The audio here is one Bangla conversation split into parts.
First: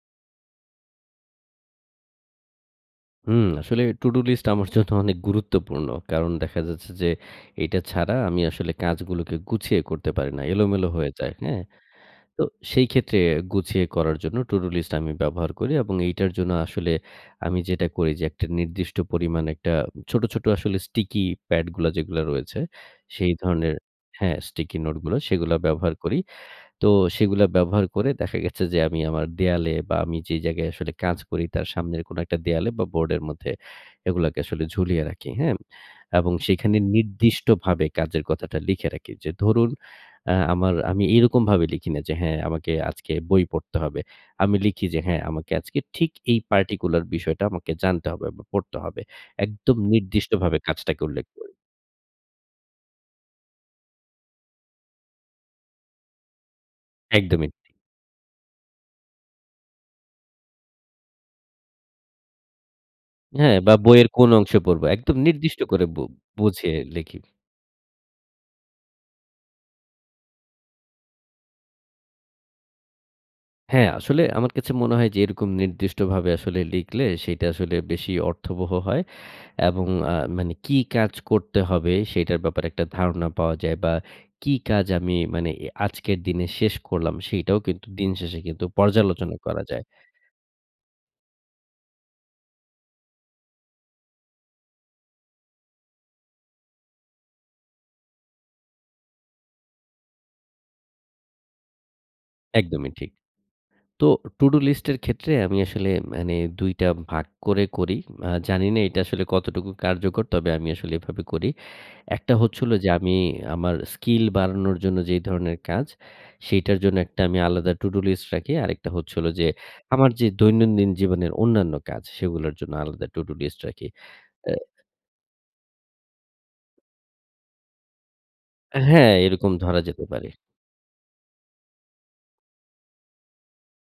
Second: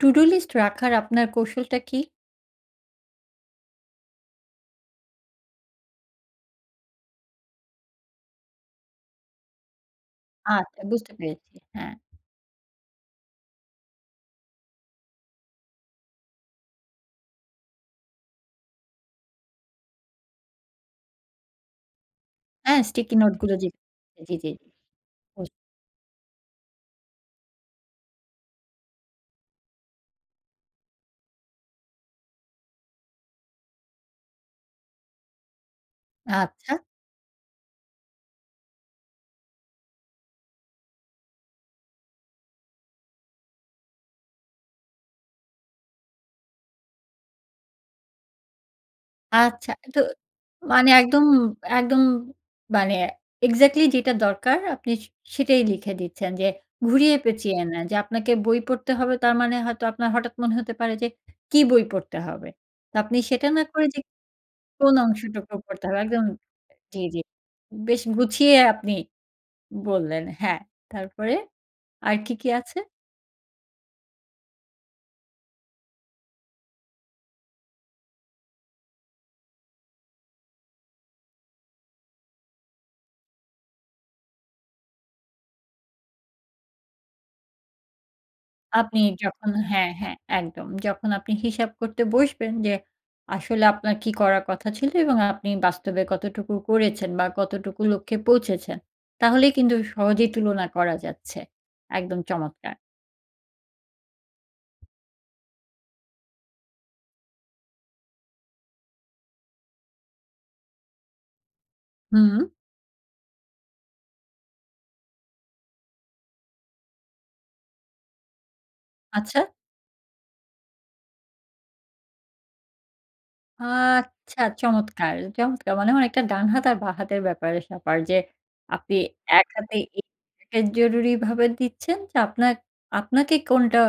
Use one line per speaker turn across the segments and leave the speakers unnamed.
টু-ডু লিস্ট রাখার আপনার কৌশলটা কি?
হুম, আসলে টু-ডু লিস্ট আমার জন্য অনেক গুরুত্বপূর্ণ। কারণ দেখা যাচ্ছে যে, এটা ছাড়া আমি আসলে কাজগুলোকে গুছিয়ে করতে পারি না,
আচ্ছা
এলোমেলো হয়ে
বুঝতে
যায়।
পেরেছি।
হ্যাঁ?
হ্যাঁ।
তো সেই ক্ষেত্রে গুছিয়ে করার জন্য টু-ডু লিস্ট আমি ব্যবহার করি এবং এইটার জন্য আসলে আমি যেটা করি যে, একটা নির্দিষ্ট পরিমাণ একটা ছোট, ছোট আসলে স্টিকি প্যাডগুলা যেগুলো রয়েছে
হ্যাঁ, স্টিকি
সেই
নোটগুলো। জী,
ধরনের
জী, জী,
হ্যাঁ,
জী।
স্টিকি নোট গুলো
বুঝ
সেগুলো ব্যবহার করি। তো সেগুলো ব্যবহার করে দেখা গেছে যে, আমি আমার দেয়ালে বা আমি যে জায়গায় আসলে কাজ করি তার সামনের কোনো একটা দেয়ালে বা বোর্ডের মধ্যে এগুলাকে আসলে ঝুলিয়ে রাখি। হ্যাঁ? এবং
আচ্ছা।
সেখানে নির্দিষ্টভাবে কাজের কথাটা লিখে রাখি। যে ধরুন আ আমার আমি এরকমভাবে লিখি না যে, হ্যাঁ? আমাকে আজকে বই পড়তে হবে। আমি লিখি যে, হ্যাঁ। আমাকে আজকে ঠিক এই particular বিষয়টা আমাকে জানতে হবে এবং পড়তে হবে।
আচ্ছা।
একদম
তো
নির্দিষ্টভাবে
মানে
কাজটাকে
একদম
উল্লেখ করি।
একদম মানে এক্সাক্টলি যেটা দরকার আপনি সে সেটাই লিখে দিচ্ছেন যে ঘুরিয়ে
একদমই,
পেঁচিয়ে
জি।
না। যে আপনাকে বই পড়তে হবে তার মানে হয়তো আপনার হঠাৎ মনে হতে পারে যে, কী বই পড়তে হবে? তো আপনি সেটা
হ্যাঁ
না
বা
করে যে
বইয়ের কোন অংশে পড়ব?
কোন
একদম
অংশটুকু
নির্দিষ্ট
পড়তে
করে
হবে?
বু
একদম
বুঝে
জী, জী।
লিখি।
বেশ গুছিয়ে আপনি বললেন, হ্যাঁ। তারপরে আর কি, কি আছে?
হ্যাঁ, আসলে আমার কাছে মনে হয় যে, এরকম নির্দিষ্টভাবে আসলে লিখলে, সেইটা আসলে বেশি অর্থবহ হয়। এবং আ মানে কি কাজ করতে হবে, সেইটার ব্যাপারে একটা ধারণা পাওয়া যায় বা কি কাজ আমি মানে এ আজকের দিনে শেষ করলাম, সেইটাও কিন্তু দিনশেষে কিন্তু
আপনি
পর্যালোচনা
যখন
করা যায়।
হ্যাঁ, হ্যাঁ একদম। যখন আপনি হিসাব করতে বসবেন যে, আসলে আপনার কি করার কথা ছিল এবং আপনি বাস্তবে কতটুকু করেছেন বা কতটুকু লক্ষ্যে পৌঁছেছেন, তাহলেই কিন্তু সহজেই তুলনা করা যাচ্ছে। একদম চমৎকার।
একদমই ঠিক। তো, টু-ডু লিস্ট এর ক্ষেত্রে আমি আসলে মানে ২ টা ভাগ করে করি। আ জানিনা এইটা আসলে কতটুকু কার্যকর, তবে আমি আসলে এভাবে করি। ১ টা
হুম।
হচ্ছে হলো যে, আমি আমার স্কিল বাড়ানোর জন্য যেই ধরনের কাজ, সেইটার জন্য একটা আমি আলাদা টু-ডু লিস্ট রাখি। আরেকটা হচ্ছে হলো
আচ্ছা।
যে, আমার যে দৈনন্দিন জীবনের অন্যান্য কাজ, সেগুলার জন্য আলাদা টু-ডু লিস্ট রাখি।
আচ্ছা,
অ্যা
চমৎকার, চমৎকার। মানে অনেকটা ডান হাত আর বাঁ হাতের ব্যাপারে-স্যাপার যে, আপনি
হ্যাঁ,
এক
এরকম
হাতে
ধরা যেতে পারে।
[unintelligible] জরুরিভাবে দিচ্ছেন যে আপনার আপনাকে কোনটা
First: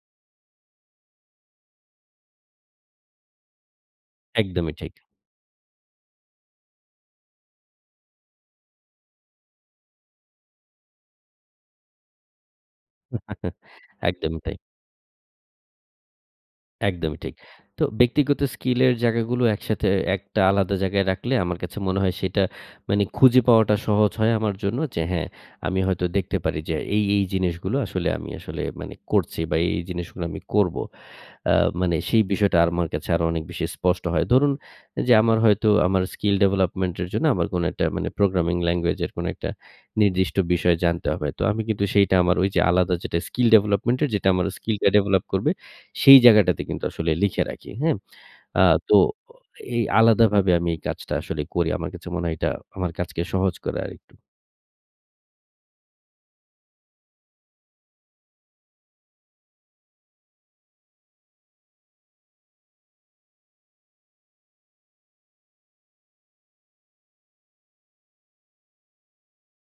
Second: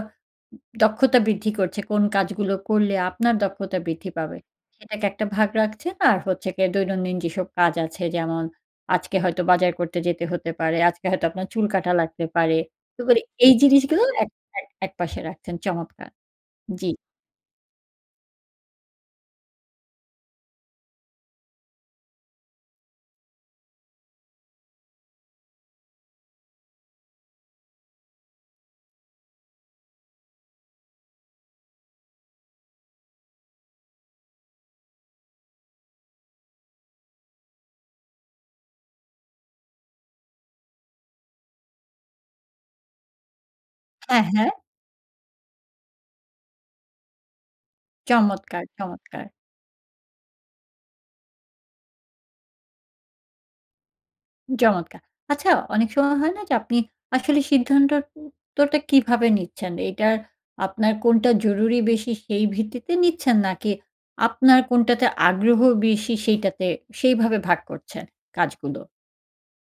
দক্ষতা বৃদ্ধি করছে, কোন কাজগুলো করলে আপনার দক্ষতা বৃদ্ধি পাবে।
একদমই ঠিক।
সেটাকে একটা ভাগ রাখছেন। আর হচ্ছে গিয়ে দৈনন্দিন যেসব কাজ আছে যেমন, আজকে হয়তো বাজার করতে যেতে হতে পারে, আজকে হয়তো আপনার চুল কাটা লাগতে পারে। তো মানে এই জিনিসগুলো এক
একদমই তাই।
এক একপাশে রাখছেন। চমৎকার। জি।
একদমই ঠিক। তো, ব্যক্তিগত স্কিল এর জায়গাগুলো একসাথে একটা আলাদা জায়গায় রাখলে, আমার কাছে মনে হয় সেটা মানে খুঁজে পাওয়াটা সহজ হয় আমার জন্য। যে, হ্যাঁ, আমি হয়তো দেখতে পারি যে, এই, এই জিনিসগুলো আসলে আমি আসলে মানে করছি বা এই, এই জিনিসগুলো আমি করব। অ্যা মানে সেই বিষয়টা আমার কাছে আরো অনেক বেশি স্পষ্ট হয়। ধরুন, যে আমার হয়তো আমার স্কিল ডেভেলপমেন্ট এর জন্য আমার কোনো একটা মানে প্রোগ্রামিং ল্যাঙ্গুয়েজ এর কোনো একটা নির্দিষ্ট বিষয় জানতে হবে। তো আমি কিন্তু সেইটা আমার ওই যে আলাদা যেটা স্কিল ডেভেলপমেন্ট এর
হ্যাঁ,
যেটা আমার
হ্যাঁ।
স্কিলটা ডেভেলপ করবে, সেই জায়গাটাতে কিন্তু আসলে লিখে রাখি, হ্যাঁ?
চমৎকার,
আ তো
চমৎকার।
এই আলাদাভাবে আমি এই কাজটা আসলে করি। আমার কাছে মনে হয়, এইটা আমার কাজকে সহজ করে আরেকটু।
চমৎকার। আচ্ছা, অনেক সময় হয় না যে, আপনি আসলে সিদ্ধান্তর উত্তরটা কিভাবে নিচ্ছেন? এটার আপনার কোনটা জরুরি বেশি, সেই ভিত্তিতে নিচ্ছেন? নাকি আপনার কোনটাতে আগ্রহ বেশি, সেইটাতে সেইভাবে ভাগ করছেন কাজগুলো?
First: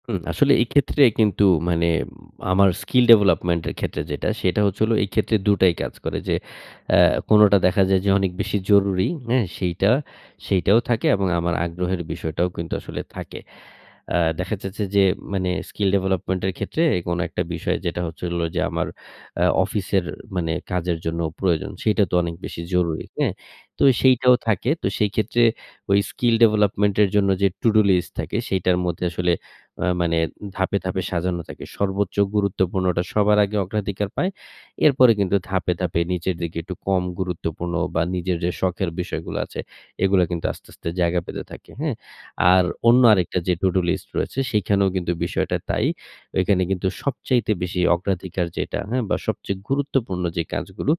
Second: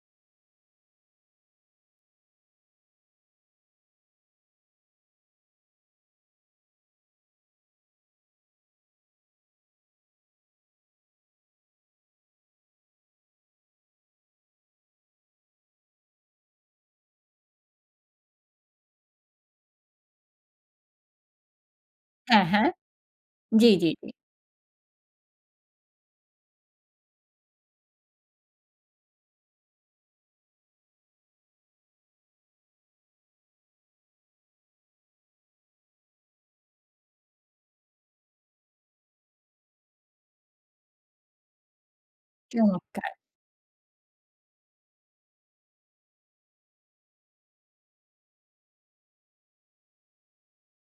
হুম, আসলে এই ক্ষেত্রে কিন্তু মানে, আমার স্কিল ডেভেলপমেন্টের ক্ষেত্রে যেটা, সেটা হচ্ছে হল এই ক্ষেত্রে দুটাই কাজ করে, যে আ কোনটা দেখা যায় যে, অনেক বেশি জরুরি, হ্যাঁ? সেইটা সেইটাও থাকে, এবং আমার আগ্রহের বিষয়টাও কিন্তু আসলে থাকে। আ দেখা যাচ্ছে যে, মানে, স্কিল ডেভেলপমেন্টের ক্ষেত্রে কোন একটা বিষয়, যেটা হচ্ছে হলো যে, আমার আ অফিসের মানে কাজের জন্য প্রয়োজন, সেটা তো অনেক
হ্যাঁ,
বেশি
হ্যাঁ।
জরুরি, হ্যাঁ?
জি,
তো
জি, জি।
সেইটাও থাকে। তো সেই ক্ষেত্রে, ওই স্কিল ডেভেলপমেন্টের জন্য যে টু-ডু লিস্ট থাকে, সেটার মধ্যে আসলে, আ মানে ধাপে, ধাপে সাজানো থাকে। সর্বোচ্চ গুরুত্বপূর্ণটা সবার আগে অগ্রাধিকার পায়। এরপরে কিন্তু ধাপে, ধাপে নিচের দিকে, একটু কম গুরুত্বপূর্ণ বা নিজের যে শখের বিষয়গুলো আছে, এগুলো কিন্তু আস্তে, আস্তে জায়গা পেতে থাকে, হ্যাঁ? আর অন্য
চমৎকার।
আরেকটা যে টু-ডু লিস্ট রয়েছে, সেখানেও কিন্তু বিষয়টা তাই। ঐখানে কিন্তু সবচাইতে বেশি অগ্রাধিকার যেটা, হ্যাঁ? বা সবচেয়ে গুরুত্বপূর্ণ যে কাজগুলো,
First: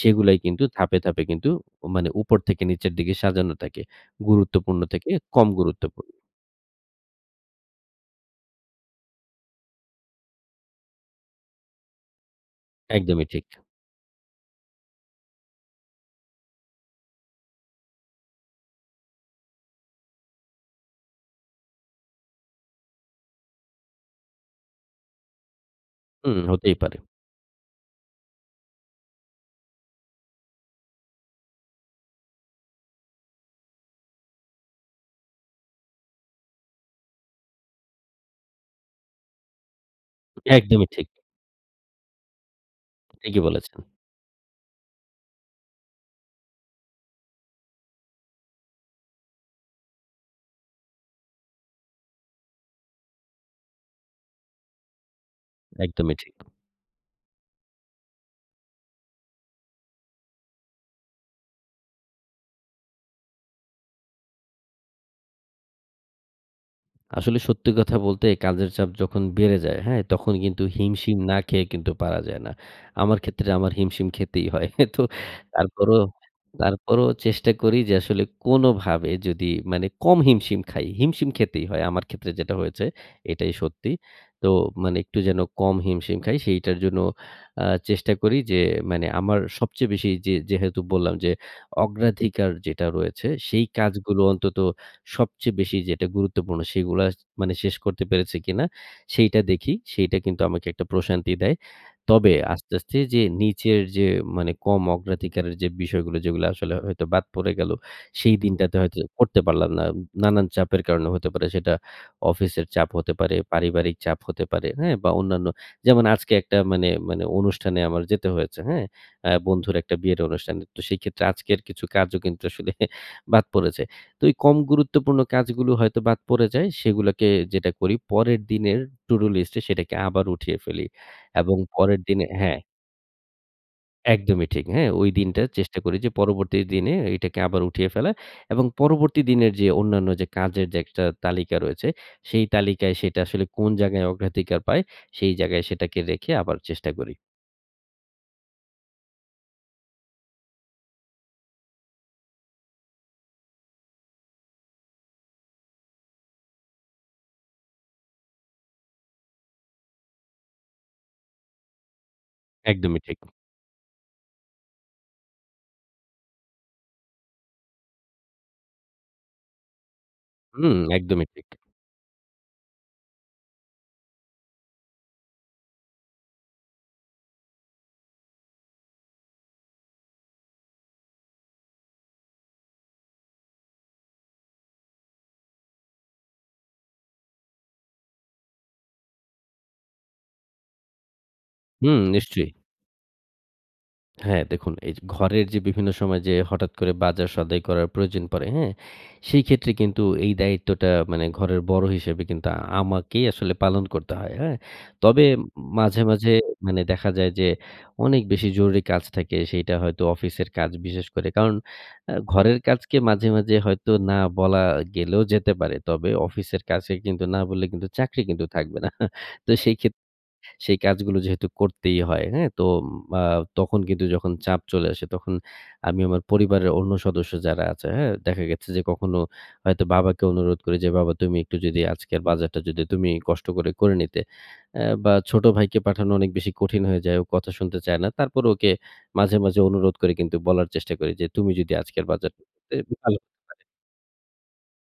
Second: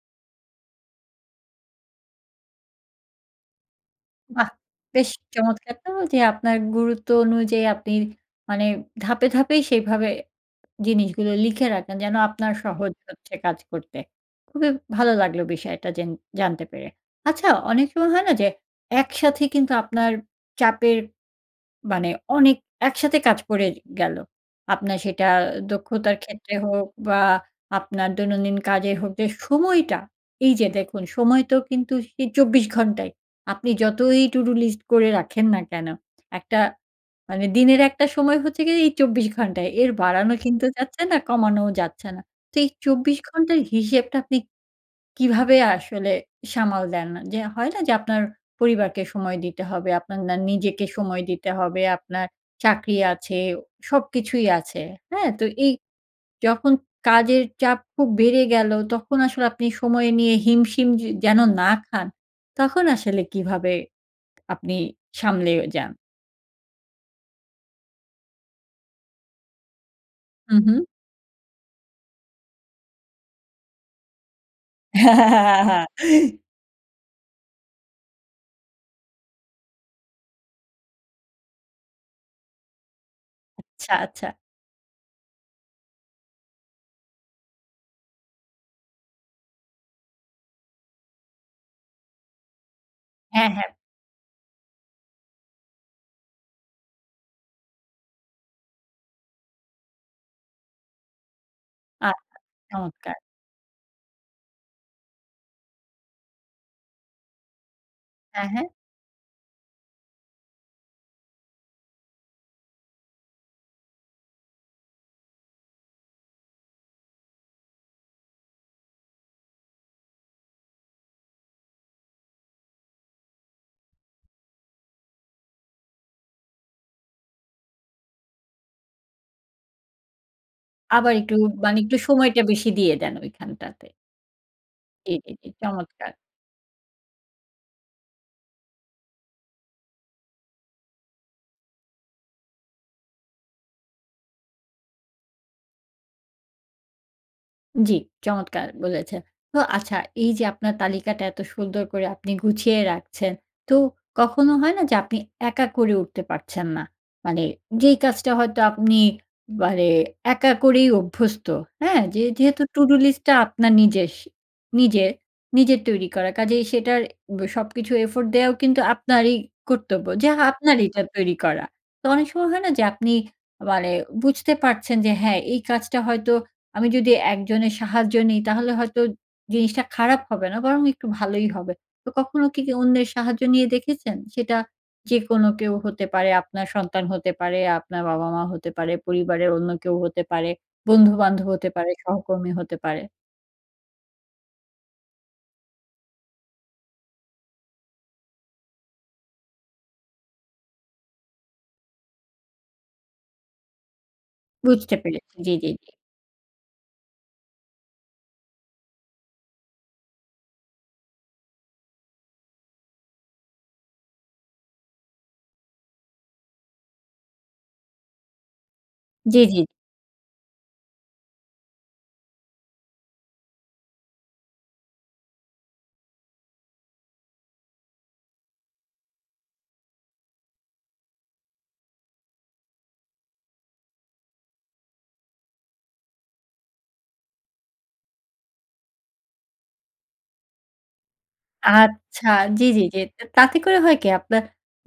সেইগুলাই কিন্তু ধাপে, ধাপে কিন্তু মানে, উপর থেকে নিচের দিকে সাজানো থাকে।
বাহ!
গুরুত্বপূর্ণ
বেশ
থেকে কম
চমৎকার তো
গুরুত্বপূর্ণ।
যে, আপনার গুরুত্ব অনুযায়ী, আপনি মানে ধাপে, ধাপেই, সেইভাবে জিনিসগুলো লিখে রাখেন, যেন আপনার সহজ
একদমই
হচ্ছে
ঠিক।
কাজ করতে। খুবই ভালো লাগলো বিষয়টা যেন জানতে পেরে। আচ্ছা, অনেক সময় হয় না যে একসাথে, কিন্তু আপনার চাপের মানে, অনেক একসাথে কাজ করে গেলো, আপনার সেটা দক্ষতার
হুম,
ক্ষেত্রে
হতেই
হোক
পারে।
বা আপনার দৈনন্দিন কাজের হোক, যে সময়টা, এই যে দেখুন, সময় তো কিন্তু সেই ২৪ ঘন্টাই। আপনি যতই টু-ডু লিস্ট করে রাখেন না কেন, একটা মানে দিনের একটা সময় হচ্ছে গিয়ে, এই ২৪ ঘন্টা, এর বাড়ানো কিন্তু
একদমই
যাচ্ছে
ঠিক।
না, কমানোও যাচ্ছে না। তো এই ২৪
ঠিকই
ঘন্টার
বলেছেন।
হিসেবটা, আপনি কীভাবে আসলে সামাল দেন? যে হয় না যে, আপনার পরিবারকে সময় দিতে হবে, আপনার না নিজেকে সময় দিতে হবে, আপনার চাকরি আছে, সবকিছুই আছে। হ্যাঁ, তো এই
একদমই ঠিক।
যখন কাজের চাপ খুব বেড়ে গেলো, তখন আসলে আপনি সময় নিয়ে হিমশিম যে যেন না খান, তখন আসলে কীভাবে আপনি সামলেও যান?
আসলে সত্যি কথা বলতে কাজের চাপ যখন বেড়ে যায়, হ্যাঁ? তখন
হুম,
কিন্তু
হুম।
হিমশিম না খেয়ে কিন্তু পারা যায় না। আমার ক্ষেত্রে আমার হিমশিম খেতেই হয়। তো তারপরও তারপরও চেষ্টা করি যে, আসলে কোনোভাবে যদি মানে কম হিমশিম খাই। হিমশিম খেতেই হয়। আমার ক্ষেত্রে যেটা হয়েছে এটাই সত্যি।
আচ্ছা, আচ্ছা।
তো মানে একটু যেন কম হিমশিম খাই, সেইটার জন্য আ চেষ্টা করি যে মানে, আমার সবচেয়ে বেশি যে যেহেতু বললাম যে, অগ্রাধিকার যেটা রয়েছে,
হ্যাঁ,
সেই
হ্যাঁ।
কাজগুলো অন্তত সবচেয়ে বেশি যেটা গুরুত্বপূর্ণ সেগুলা মানে শেষ করতে পেরেছে কিনা? সেইটা দেখি। সেইটা কিন্তু আমাকে একটা প্রশান্তি দেয়।
আচ্ছা,
তবে, আস্তে, আস্তে
চমৎকার।
যে নিচের যে মানে কম অগ্রাধিকারের যে বিষয়গুলো, যেগুলা আসলে হয়তো বাদ পড়ে গেল, সেই
হ্যাঁ, হ্যাঁ।
দিনটাতে হয়তো করতে পারলাম না, নানান চাপের কারণে, হতে পারে সেটা অফিসের চাপ, হতে পারে পারিবারিক চাপ, হতে পারে হ্যাঁ? বা অন্যান্য। যেমন আজকে একটা মানে, মানে অনুষ্ঠানে আমার যেতে হয়েছে, হ্যাঁ? অ্যা বন্ধুর একটা বিয়ের অনুষ্ঠানে। তো সেইক্ষেত্রে আজকের কিছু কাজও কিন্তু আসলে বাদ পড়েছে। তো এই কম গুরুত্বপূর্ণ কাজগুলো হয়তো বাদ পড়ে যায়, সেগুলাকে যেটা করি, পরের দিনের টু-ডু লিস্টে সেটাকে আবার উঠিয়ে ফেলি
আবার একটু
এবং
মানে একটু
পরের দিনে
সময়টা
হ্যাঁ।
বেশি দিয়ে দেন ঐখানটাতে।
একদমই ঠিক। হ্যাঁ, ওই
জ্বি, জ্বি,
দিনটা
জ্বি।
চেষ্টা করি যে,
চমৎকার।
পরবর্তী দিনে এটাকে আবার উঠিয়ে ফেলা এবং পরবর্তী দিনের যে অন্যান্য যে কাজের যে একটা তালিকা রয়েছে, সেই তালিকায় সেটা আসলে কোন জায়গায় অগ্রাধিকার পায়, সেই জায়গায় সেটাকে রেখে আবার চেষ্টা করি।
জ্বি। চমৎকার বলেছে। তো আচ্ছা, এই যে আপনার তালিকাটা এত সুন্দর করে আপনি গুছিয়ে রাখছেন, তো কখনো হয় না যে, আপনি একা করে উঠতে পারছেন না? মানে, যেই কাজটা হয়তো আপনি, মানে একা করেই অভ্যস্ত, হ্যাঁ? যে যেহেতু টুডু
একদমই ঠিক।
লিস্টটা আপনার নিজেস নিজের নিজের তৈরি করা, কাজেই সেইটার ব সবকিছু effort দেওয়াও কিন্তু আপনারই কর্তব্য, যা
হুম,
আপনারইতো
একদমই
তৈরি
ঠিক।
করা। তো অনেক সময় হয় না যে, আপনি মানে বুঝতে পারছেন যে, "হ্যাঁ, এই কাজটা হয়তো আমি যদি একজনের সাহায্য নিই, তাহলে হয়তো জিনিসটা খারাপ হবে না বরং একটু ভালোই হবে।" তো কখনো কি কেউ অন্যের সাহায্য নিয়ে দেখেছেন? সেটা যেকোনো কেউ হতে পারে, আপনার সন্তান হতে পারে, আপনার বাবা-মা হতে পারে, পরিবারের অন্য কেউ হতে পারে, বন্ধু-বান্ধব হতে পারে,
হুম, নিশ্চয়ই।
সহকর্মী হতে পারে?
হ্যাঁ, দেখুন, এই যে ঘরের যে বিভিন্ন সময় যে হঠাৎ করে বাজার-সদাই করার প্রয়োজন পড়ে, হ্যাঁ? সেইক্ষেত্রে কিন্তু এই দায়িত্বটা মানে ঘরের বড় হিসেবে কিন্তু আমাকেই আসলে পালন করতে হয়, হ্যাঁ?
বুঝতে
তবে,
পেরেছি,
ম
জ্বি, জ্বি, জ্বি।
মাঝে, মাঝে মানে দেখা যায় যে, অনেক বেশি জরুরি কাজ থাকে, সেইটা হয়তো অফিসের কাজ, বিশেষ করে কারণ, অ্যা ঘরের কাজকে মাঝে, মাঝে হয়তো না বলা গেলেও যেতে পারে, তবে অফিসের কাছে কিন্তু না বললে কিন্তু চাকরি কিন্তু থাকবে না।
জ্বি,
তো
জ্বি।
সেইক্ষেত সেই কাজগুলো যেহেতু করতেই হয়, হ্যাঁ? তো আ তখন কিন্তু যখন চাপ চলে আসে, তখন আমি আমার পরিবারের অন্য সদস্য যারা আছে, হ্যাঁ? দেখা গেছে যে, কখনো হয়তো বাবাকে অনুরোধ করি যে, "বাবা তুমি একটু যদি আজকের বাজারটা যদি তুমিই কষ্ট করে করে নিতে" অ্যা বা ছোট ভাইকে পাঠানো অনেক বেশি কঠিন হয়ে যায়, ও কথা শুনতে চায় না। তারপর ওকে মাঝে, মাঝে অনুরোধ করে কিন্তু বলার চেষ্টা করি যে, "তুমি যদি আজকের
আচ্ছা,
বাজার"...
জ্বি, জ্বি,
[unintelligible]
জ্বি
ভালো
তে
হতে
তাতে
পারে।
করে হয় কি, আপনার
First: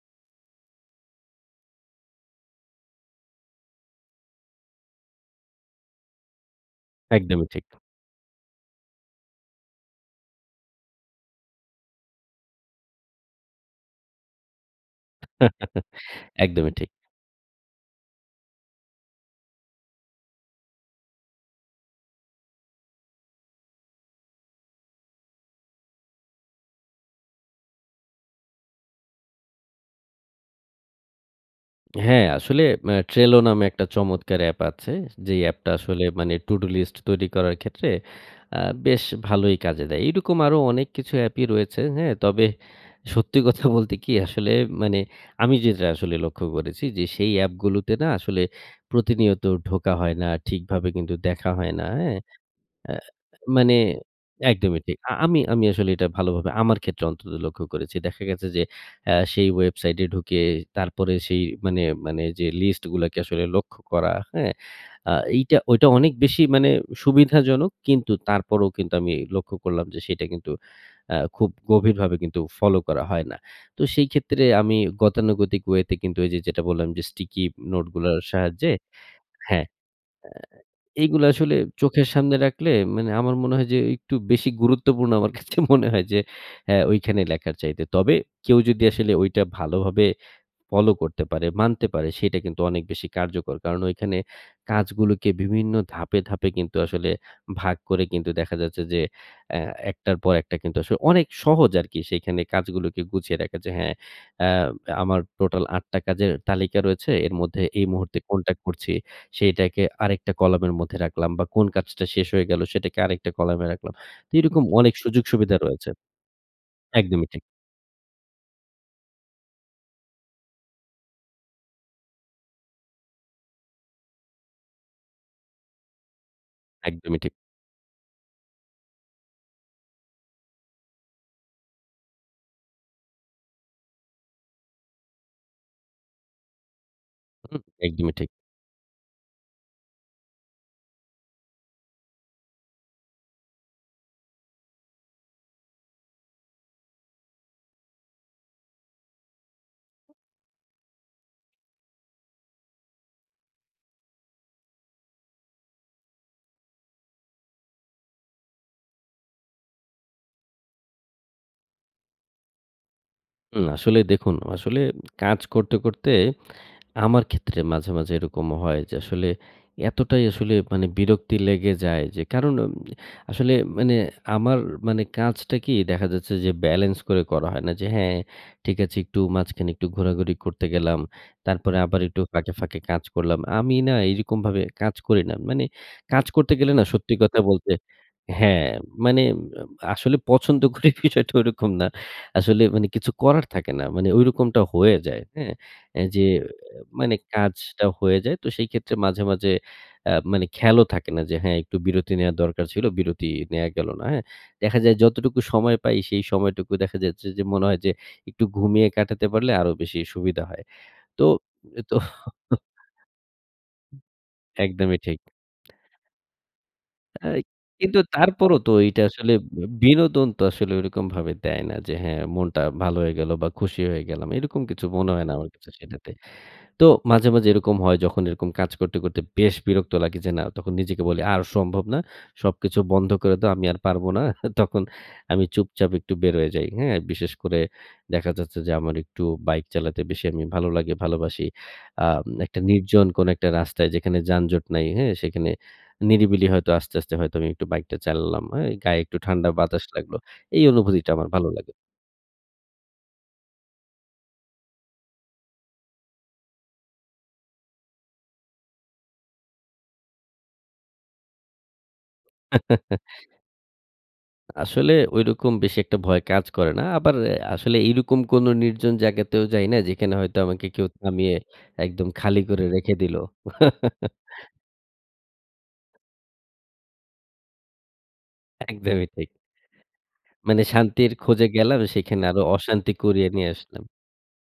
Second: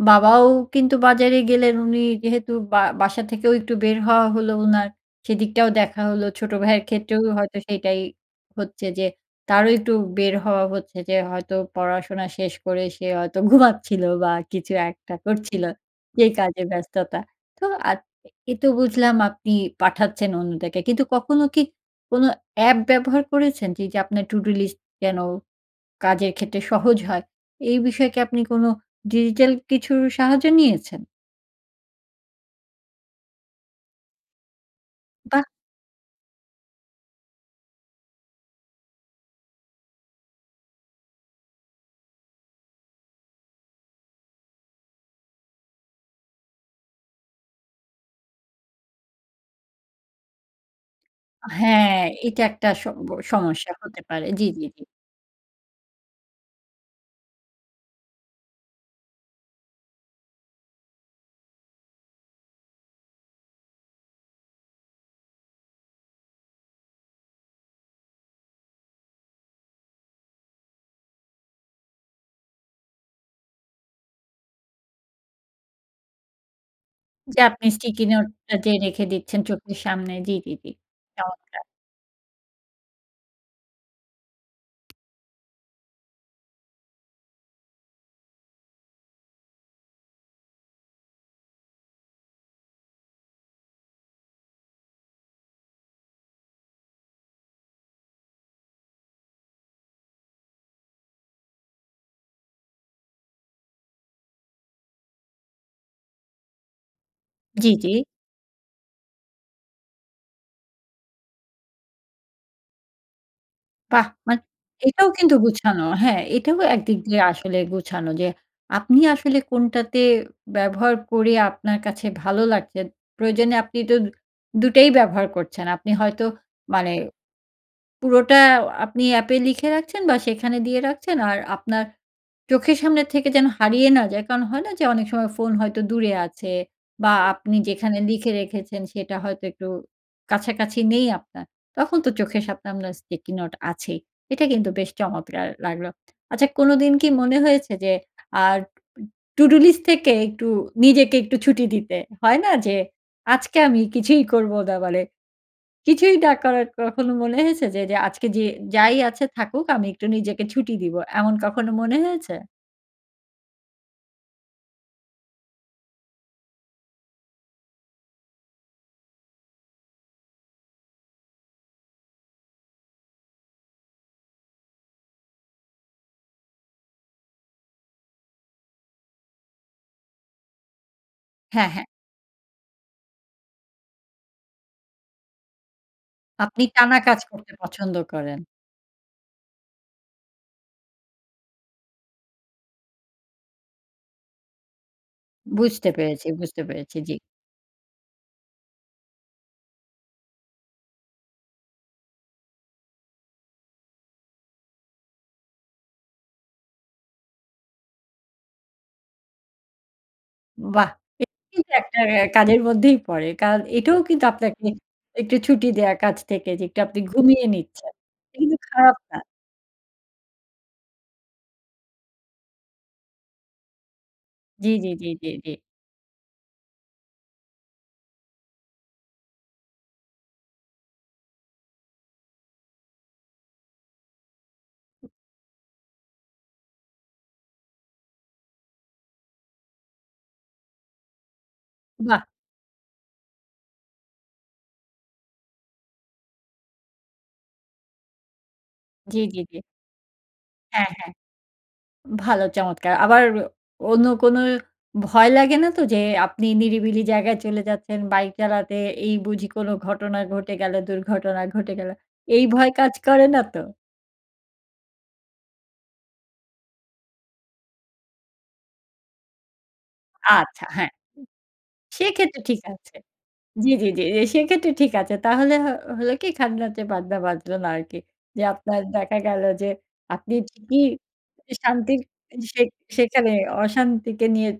বাবাও কিন্তু বাজারে গেলেন। উনি যেহেতু বা বাসা থেকেও একটু বের হওয়া হলো ওনার, সেদিকটাও দেখা হল। ছোট ভাইয়ের ক্ষেত্রেও
একদমই
হয়তো
ঠিক।
সেটাই হচ্ছে যে, তারও একটু বের হওয়া হচ্ছে যে, হয়তো পড়াশোনা শেষ করে সে হয়তো ঘুমাচ্ছিল বা কিছু একটা করছিল, সেই কাজের
একদমই ঠিক।
ব্যস্ততা। তো [unintelligible] এ তো বুঝলাম আপনি পাঠাচ্ছেন অন্যদেরকে। কিন্তু কখনো কি কোনো অ্যাপ ব্যবহার করেছেন যে, যে আপনার টুডু লিস্ট যেন, কাজের ক্ষেত্রে সহজ হয়? এই বিষয়ে কি আপনি কোনো ডিজিটাল কিছুর সাহায্য নিয়েছেন?
হ্যাঁ, আসলে আ ট্রেলো নামে একটা চমৎকার অ্যাপ আছে। যে
বাহ!
অ্যাপটা আসলে মানে টুডু লিস্ট তৈরি করার ক্ষেত্রে আ বেশ ভালোই কাজে দেয়। এরকম আরো অনেক কিছু অ্যাপই রয়েছে। হ্যাঁ, তবে সত্যি কথা বলতে কি আসলে মানে আমি যেটা আসলে লক্ষ্য করেছি। যে সেই অ্যাপগুলোতে না আসলে প্রতিনিয়ত ঢোকা হয় না, ঠিকভাবে কিন্তু দেখা হয় না
হ্যাঁ
হ্যাঁ।
এটা একটা
আ
সব্য সমস্যা
মানে
হতে পারে। জি, জি, জি।
একদমই ঠিক। আ আমি, আমি, আসলে এটা ভালোভাবে আমার ক্ষেত্রে অন্তত লক্ষ্য করেছি। দেখা গেছে যে আ সেই ওয়েবসাইটে ঢুকে তারপরে সেই মানে, মানে, যে লিস্টগুলাকে আসলে লক্ষ্য করা, হ্যাঁ? আ এইটা, ঐটা অনেক বেশি মানে সুবিধাজনক। কিন্তু তারপরেও কিন্তু আমি লক্ষ্য করলাম যে সেটা কিন্তু আ খুব গভীরভাবে কিন্তু ফলো করা হয় না। তো সেই ক্ষেত্রে আমি গতানুগতিক ওয়ে তে কিন্তু এই যে যেটা বললাম যে
যা
স্টিকি
আপনি স্টিকি
নোটগুলোর
নোট টা যে
সাহায্যে
রেখে দিচ্ছেন
হ্যাঁ। এ্যা
চোখের সামনে জি, জি, জি।
এইগুলো আসলে
চমৎকার।
চোখের সামনে রাখলে মানে আমার মনে হয় যে একটু বেশি গুরুত্বপূর্ণ আমার কাছে মনে হয় যে অ্যা ওইখানে লেখার চাইতে। তবে কেউ যদি আসলে ওইটা ভালোভাবে ফলো করতে পারে, মানতে পারে সেটা কিন্তু অনেক বেশি কার্যকর। কারণ ওইখানে কাজগুলোকে বিভিন্ন ধাপে, ধাপে, কিন্তু আসলে ভাগ করে। কিন্তু দেখা যাচ্ছে যে অ্যা একটার পর একটা কিন্তু আস অনেক সহজ আর কি সেখানে কাজগুলোকে গুছিয়ে রাখা। যে হ্যাঁ। অ্যা আমার টোটাল ৮ টা কাজের তালিকা রয়েছে। এর মধ্যে
জি,
এই
জি।
মুহূর্তে কোনটা করছি, সেইটাকে আরেকটা কলামের মধ্যে রাখলাম বা কোন কাজটা শেষ হয়ে গেল সেটাকে আরেকটা কলামে রাখলাম।
বাহ!
তো
মা
এইরকম অনেক
এটাও
সুযোগ
কিন্তু
সুবিধা
গোছানো।
রয়েছে।
হ্যাঁ, এটাও একদিক দিয়ে
একদমই ঠিক।
আসলে গুছানো। যে আপনি আসলে কোনটাতে ব্যবহার করে আপনার কাছে ভালো লাগছে। প্রয়োজনে আপনি তো দুটোই ব্যবহার করছেন। আপনি হয়তো মানে
একদমই ঠিক।
পুরোটা আপনি অ্যাপে লিখে রাখছেন বা সেখানে দিয়ে রাখছেন আর আপনার চোখের সামনে থেকে যেন হারিয়ে না যায়। কারণ হয় না যে অনেক সময় ফোন হয়তো দূরে আছে বা আপনি
হুম,
যেখানে
একদমই ঠিক।
লিখে রেখেছেন সেটা হয়তো একটু কাছাকাছি নেই আপনার। তখন তো চোখের সামনে আপনার স্টিকি নোট আছেই। এটা কিন্তু বেশ চমৎকার লাগলো। আচ্ছা, কোনোদিন কি মনে হয়েছে যে আড টুডু লিস্ট থেকে একটু নিজেকে একটু ছুটি দিতে? হয় না যে আজকে আমি কিছুই করবো না বলে কিছুই না করার কখনো মনে হয়েছে যে, যে, আজকে যে যাই আছে থাকুক আমি একটু নিজেকে ছুটি দিব। এমন কখনো মনে হয়েছে?
উম আসলে দেখুন। আসলে কাজ করতে, করতে, আমার ক্ষেত্রে মাঝে, মাঝে এরকম হয় যে, আসলে এতটাই আসলে মানে বিরক্তি লেগে যায় যে, কারণ উম আসলে মানে আমার মানে কাজটা কি দেখা যাচ্ছে যে ব্যালেন্স করে করা হয় না। যে হ্যাঁ, ঠিক আছে একটু মাঝখানে একটু ঘোরাঘুরি করতে গেলাম।
হ্যাঁ,
তারপরে
হ্যাঁ।
আবার একটু ফাঁকে, ফাঁকে কাজ করলাম। আমি না এইরকম ভাবে কাজ করি না। মানে কাজ করতে
আপনি
গেলে না
টানা
সত্যি
কাজ
কথা
করতে
বলতে
পছন্দ করেন?
হ্যাঁ, মানে আম আসলে পছন্দ করি বিষয়টা ওইরকম না। আসলে মানে কিছু করার থাকে না। মানে ঐরকমটা হয়ে যায়। হ্যাঁ,
বুঝতে
অ্যা যে
পেরেছি, বুঝতে
অ্যা
পেরেছি। জি।
মানে কাজটা হয়ে যায়। তো সেই ক্ষেত্রে মাঝে, মাঝে অ্যা মানে খেয়ালও থাকে না যে হ্যাঁ, একটু বিরতি নেওয়ার দরকার ছিল, বিরতি নেওয়া গেল না হ্যাঁ? দেখা যায় যতটুকু সময় পাই সেই সময়টুকু দেখা যাচ্ছে যে, মনে হয় যে একটু ঘুমিয়ে কাটাতে পারলে আরো বেশি সুবিধা হয়।
বাহ্!
তো
এটা কিন্তু
তো
একটা অ্যা কাজের মধ্যেই পড়ে। কারন, এটাও কিন্তু আপনাকে
একদমই ঠিক।
একটু ছুটি দেয়া কাজ থেকে যে একটু আপনি
অ্যাই
ঘুমিয়ে নিচ্ছেন।
কিন্তু
এটা কিন্তু
তারপরও তো
খারাপ
এইটা
না।
আসলে বি বিনোদন তো আসলে ওইরকমভাবে দেয় না। যে হ্যাঁ, মনটা ভালো হয়ে গেল বা খুশি হয়ে গেলাম। এরকম
জি,
কিছু
জি, জি,
মনে হয়
জি,
না
জি।
আমার কাছে সেটাতে। তো মাঝে, মাঝে এরকম হয়, যখন এরকম কাজ করতে, করতে বেশ বিরক্ত লাগে যে না তখন নিজেকে বলি আর সম্ভব না। সবকিছু বন্ধ করে দাও। আমি আর পারব না। তখন আমি চুপচাপ একটু বের হয়ে যাই। হ্যাঁ? বিশেষ করে দেখা যাচ্ছে যে আমার একটু বাইক চালাতে বেশি আমি ভালো লাগে, ভালোবাসি। আম
বাহ!
একটা নির্জন কোন একটা রাস্তায় যেখানে যানজট নাই। হ্যাঁ? সেখানে নিরিবিলি হয়তো আস্তে, আস্তে হয়তো আমি একটু বাইকটা চালালাম। হ্যাঁ? গায়ে একটু
জি, জি,
ঠান্ডা
জি।
বাতাস লাগল। এই
হ্যাঁ,
অনুভূতিটা
হ্যাঁ।
আমার ভালো লাগে।
ভালো চমৎকার! আবার অন্য কোন ভয় লাগে না তো? যে আপনি নিরিবিলি জায়গায় চলে যাচ্ছেন বাইক চালাতে, এই বুঝি কোন ঘটনা ঘটে গেল, দুর্ঘটনা ঘটে গেল, এই ভয় কাজ করে না তো?
আসলে ঐরকম বেশি একটা ভয় কাজ করে না। আবার এ আসলে এইরকম কোন নির্জন জায়গাতেও যাই না যেখানে হয়তো
আচ্ছা
আমাকে কেউ
হ্যাঁ।
থামিয়ে একদম খালি
সেক্ষেত্রে ঠিক
করে রেখে
আছে।
দিল।
জি, জি, জি, জি, সেক্ষেত্রে ঠিক আছে তাহলে হ হলো কি খাজনার চেয়ে বাজনা বাজল না আরকি। যে আপনার
একদমই
দেখা
ঠিক।
গেল যে আপনি
মানে
ঠিকই
শান্তির খোঁজে গেলাম
শান্তির
সেখানে আরো
সে
অশান্তি কুরিয়ে
সেখানে
নিয়ে আসলাম।
অশান্তিকে নিয়ে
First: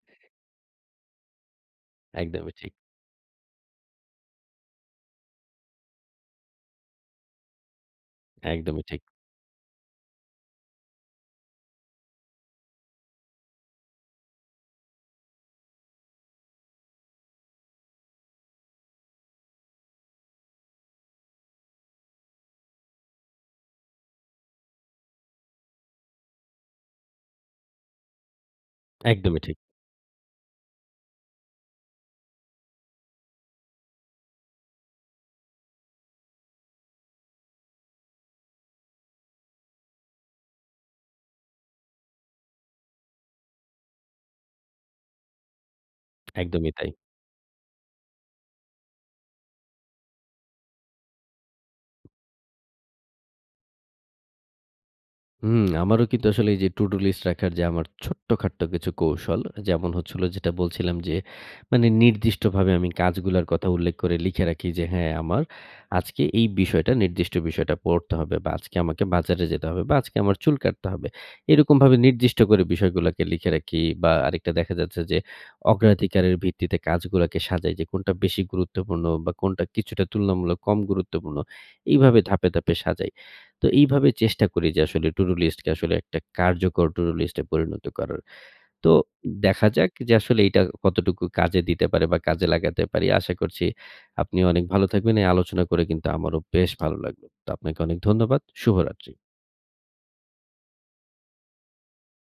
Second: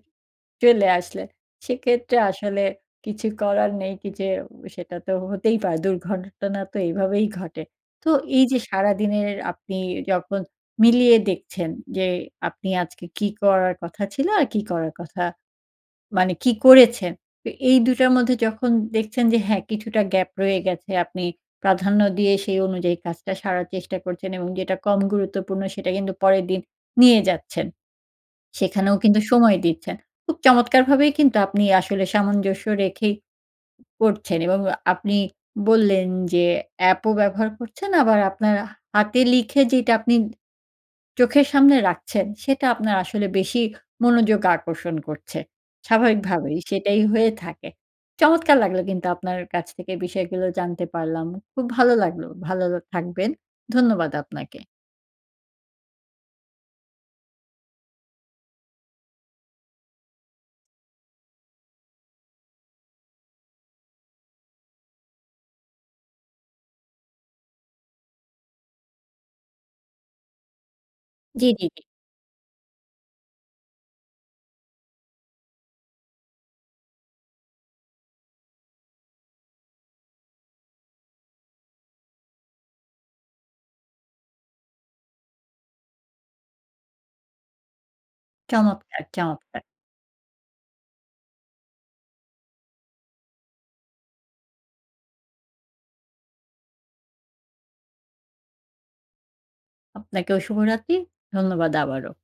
চলে আসলে সেক্ষেত্রে
একদমই
আসলে
ঠিক।
কিছু করার নেই কি যে সেটা তো হতেই পারে। দুর্ঘটনা তো এইভাবেই ঘটে। তো এই যে
একদমই ঠিক।
সারাদিনের আপনি যখন মিলিয়ে দেখছেন যে আপনি আজকে কী করার কথা ছিল আর কি করার কথা মানে কি করেছেন। তো এই দুটার মধ্যে যখন দেখছেন যে হ্যাঁ কিছুটা গ্যাপ রয়ে গেছে। আপনি প্রাধান্য দিয়ে সেই অনুযায়ী কাজটা সারার চেষ্টা করছেন এবং যেটা কম গুরুত্বপূর্ণ সেটা কিন্তু পরের দিন নিয়ে যাচ্ছেন। সেখানেও কিন্তু
একদমই ঠিক
সময় দিচ্ছেন। খুব চমৎকারভাবেই কিন্তু আপনি আসলে সামঞ্জস্য রেখেই করছেন। এবং আপনি বললেন যে এপ ও ব্যবহার করছেন। আবার আপনার হাতে লিখে যেটা আপনি চোখের সামনে রাখছেন সেটা আপনার আসলে বেশি মনোযোগ আকর্ষণ করছে। স্বাভাবিকভাবেই
একদমই তাই।
সেটাই হয়ে থাকে। চমৎকার লাগল কিন্তু আপনার কাছ থেকে বিষয়গুলো জানতে পারলাম। খুব ভালো লাগল। ভালো থাকবেন। ধন্যবাদ আপনাকে।
হুম। আমারও কিন্তু আসলে এই যে টুডু-লিস্ট রাখার যে আমার ছোট্টখাট্ট কিছু কৌশল যেমন হচ্ছিল যেটা বলছিলাম যে মানে নির্দিষ্টভাবে আমি কাজগুলার কথা উল্লেখ করে লিখে রাখি যে, "হ্যাঁ আমার আজকে এই বিষয়টা নির্দিষ্ট বিষয়টা পড়তে হবে বা আজকে আমাকে বাজারে যেতে হবে বা আজকে আমার চুল কাটতে হবে।"
জি, জি, জি।
এরকমভাবে নির্দিষ্ট করে বিষয়গুলাকে লিখে রাখি বা আরেকটা দেখা যাচ্ছে যে অগ্রাধিকারের ভিত্তিতে কাজগুলাকে সাজাই যে কোনটা বেশি গুরুত্বপূর্ণ বা কোনটা কিছুটা তুলনামূলক কম গুরুত্বপূর্ণ এইভাবে ধাপে, ধাপে সাজাই। তো এইভাবে চেষ্টা করি যে আসলে টুডু-লিস্টকে আসলে একটা কার্যকর টুডু-লিস্ট এ পরিণত করার। তো
চমৎকার, চমৎকার।
দেখা যাক যে আসলে এইটা কতটুকু কাজে দিতে পারে বা কাজে লাগাতে পারি। আশা করছি আপনিও অনেক ভালো থাকবেন। এই আলোচনা করে কিন্তু আমারও বেশ ভালো লাগলো। তো আপনাকে অনেক ধন্যবাদ। শুভরাত্রি।
আপনাকেও শুভ রাতি। ধন্যবাদ আবারও।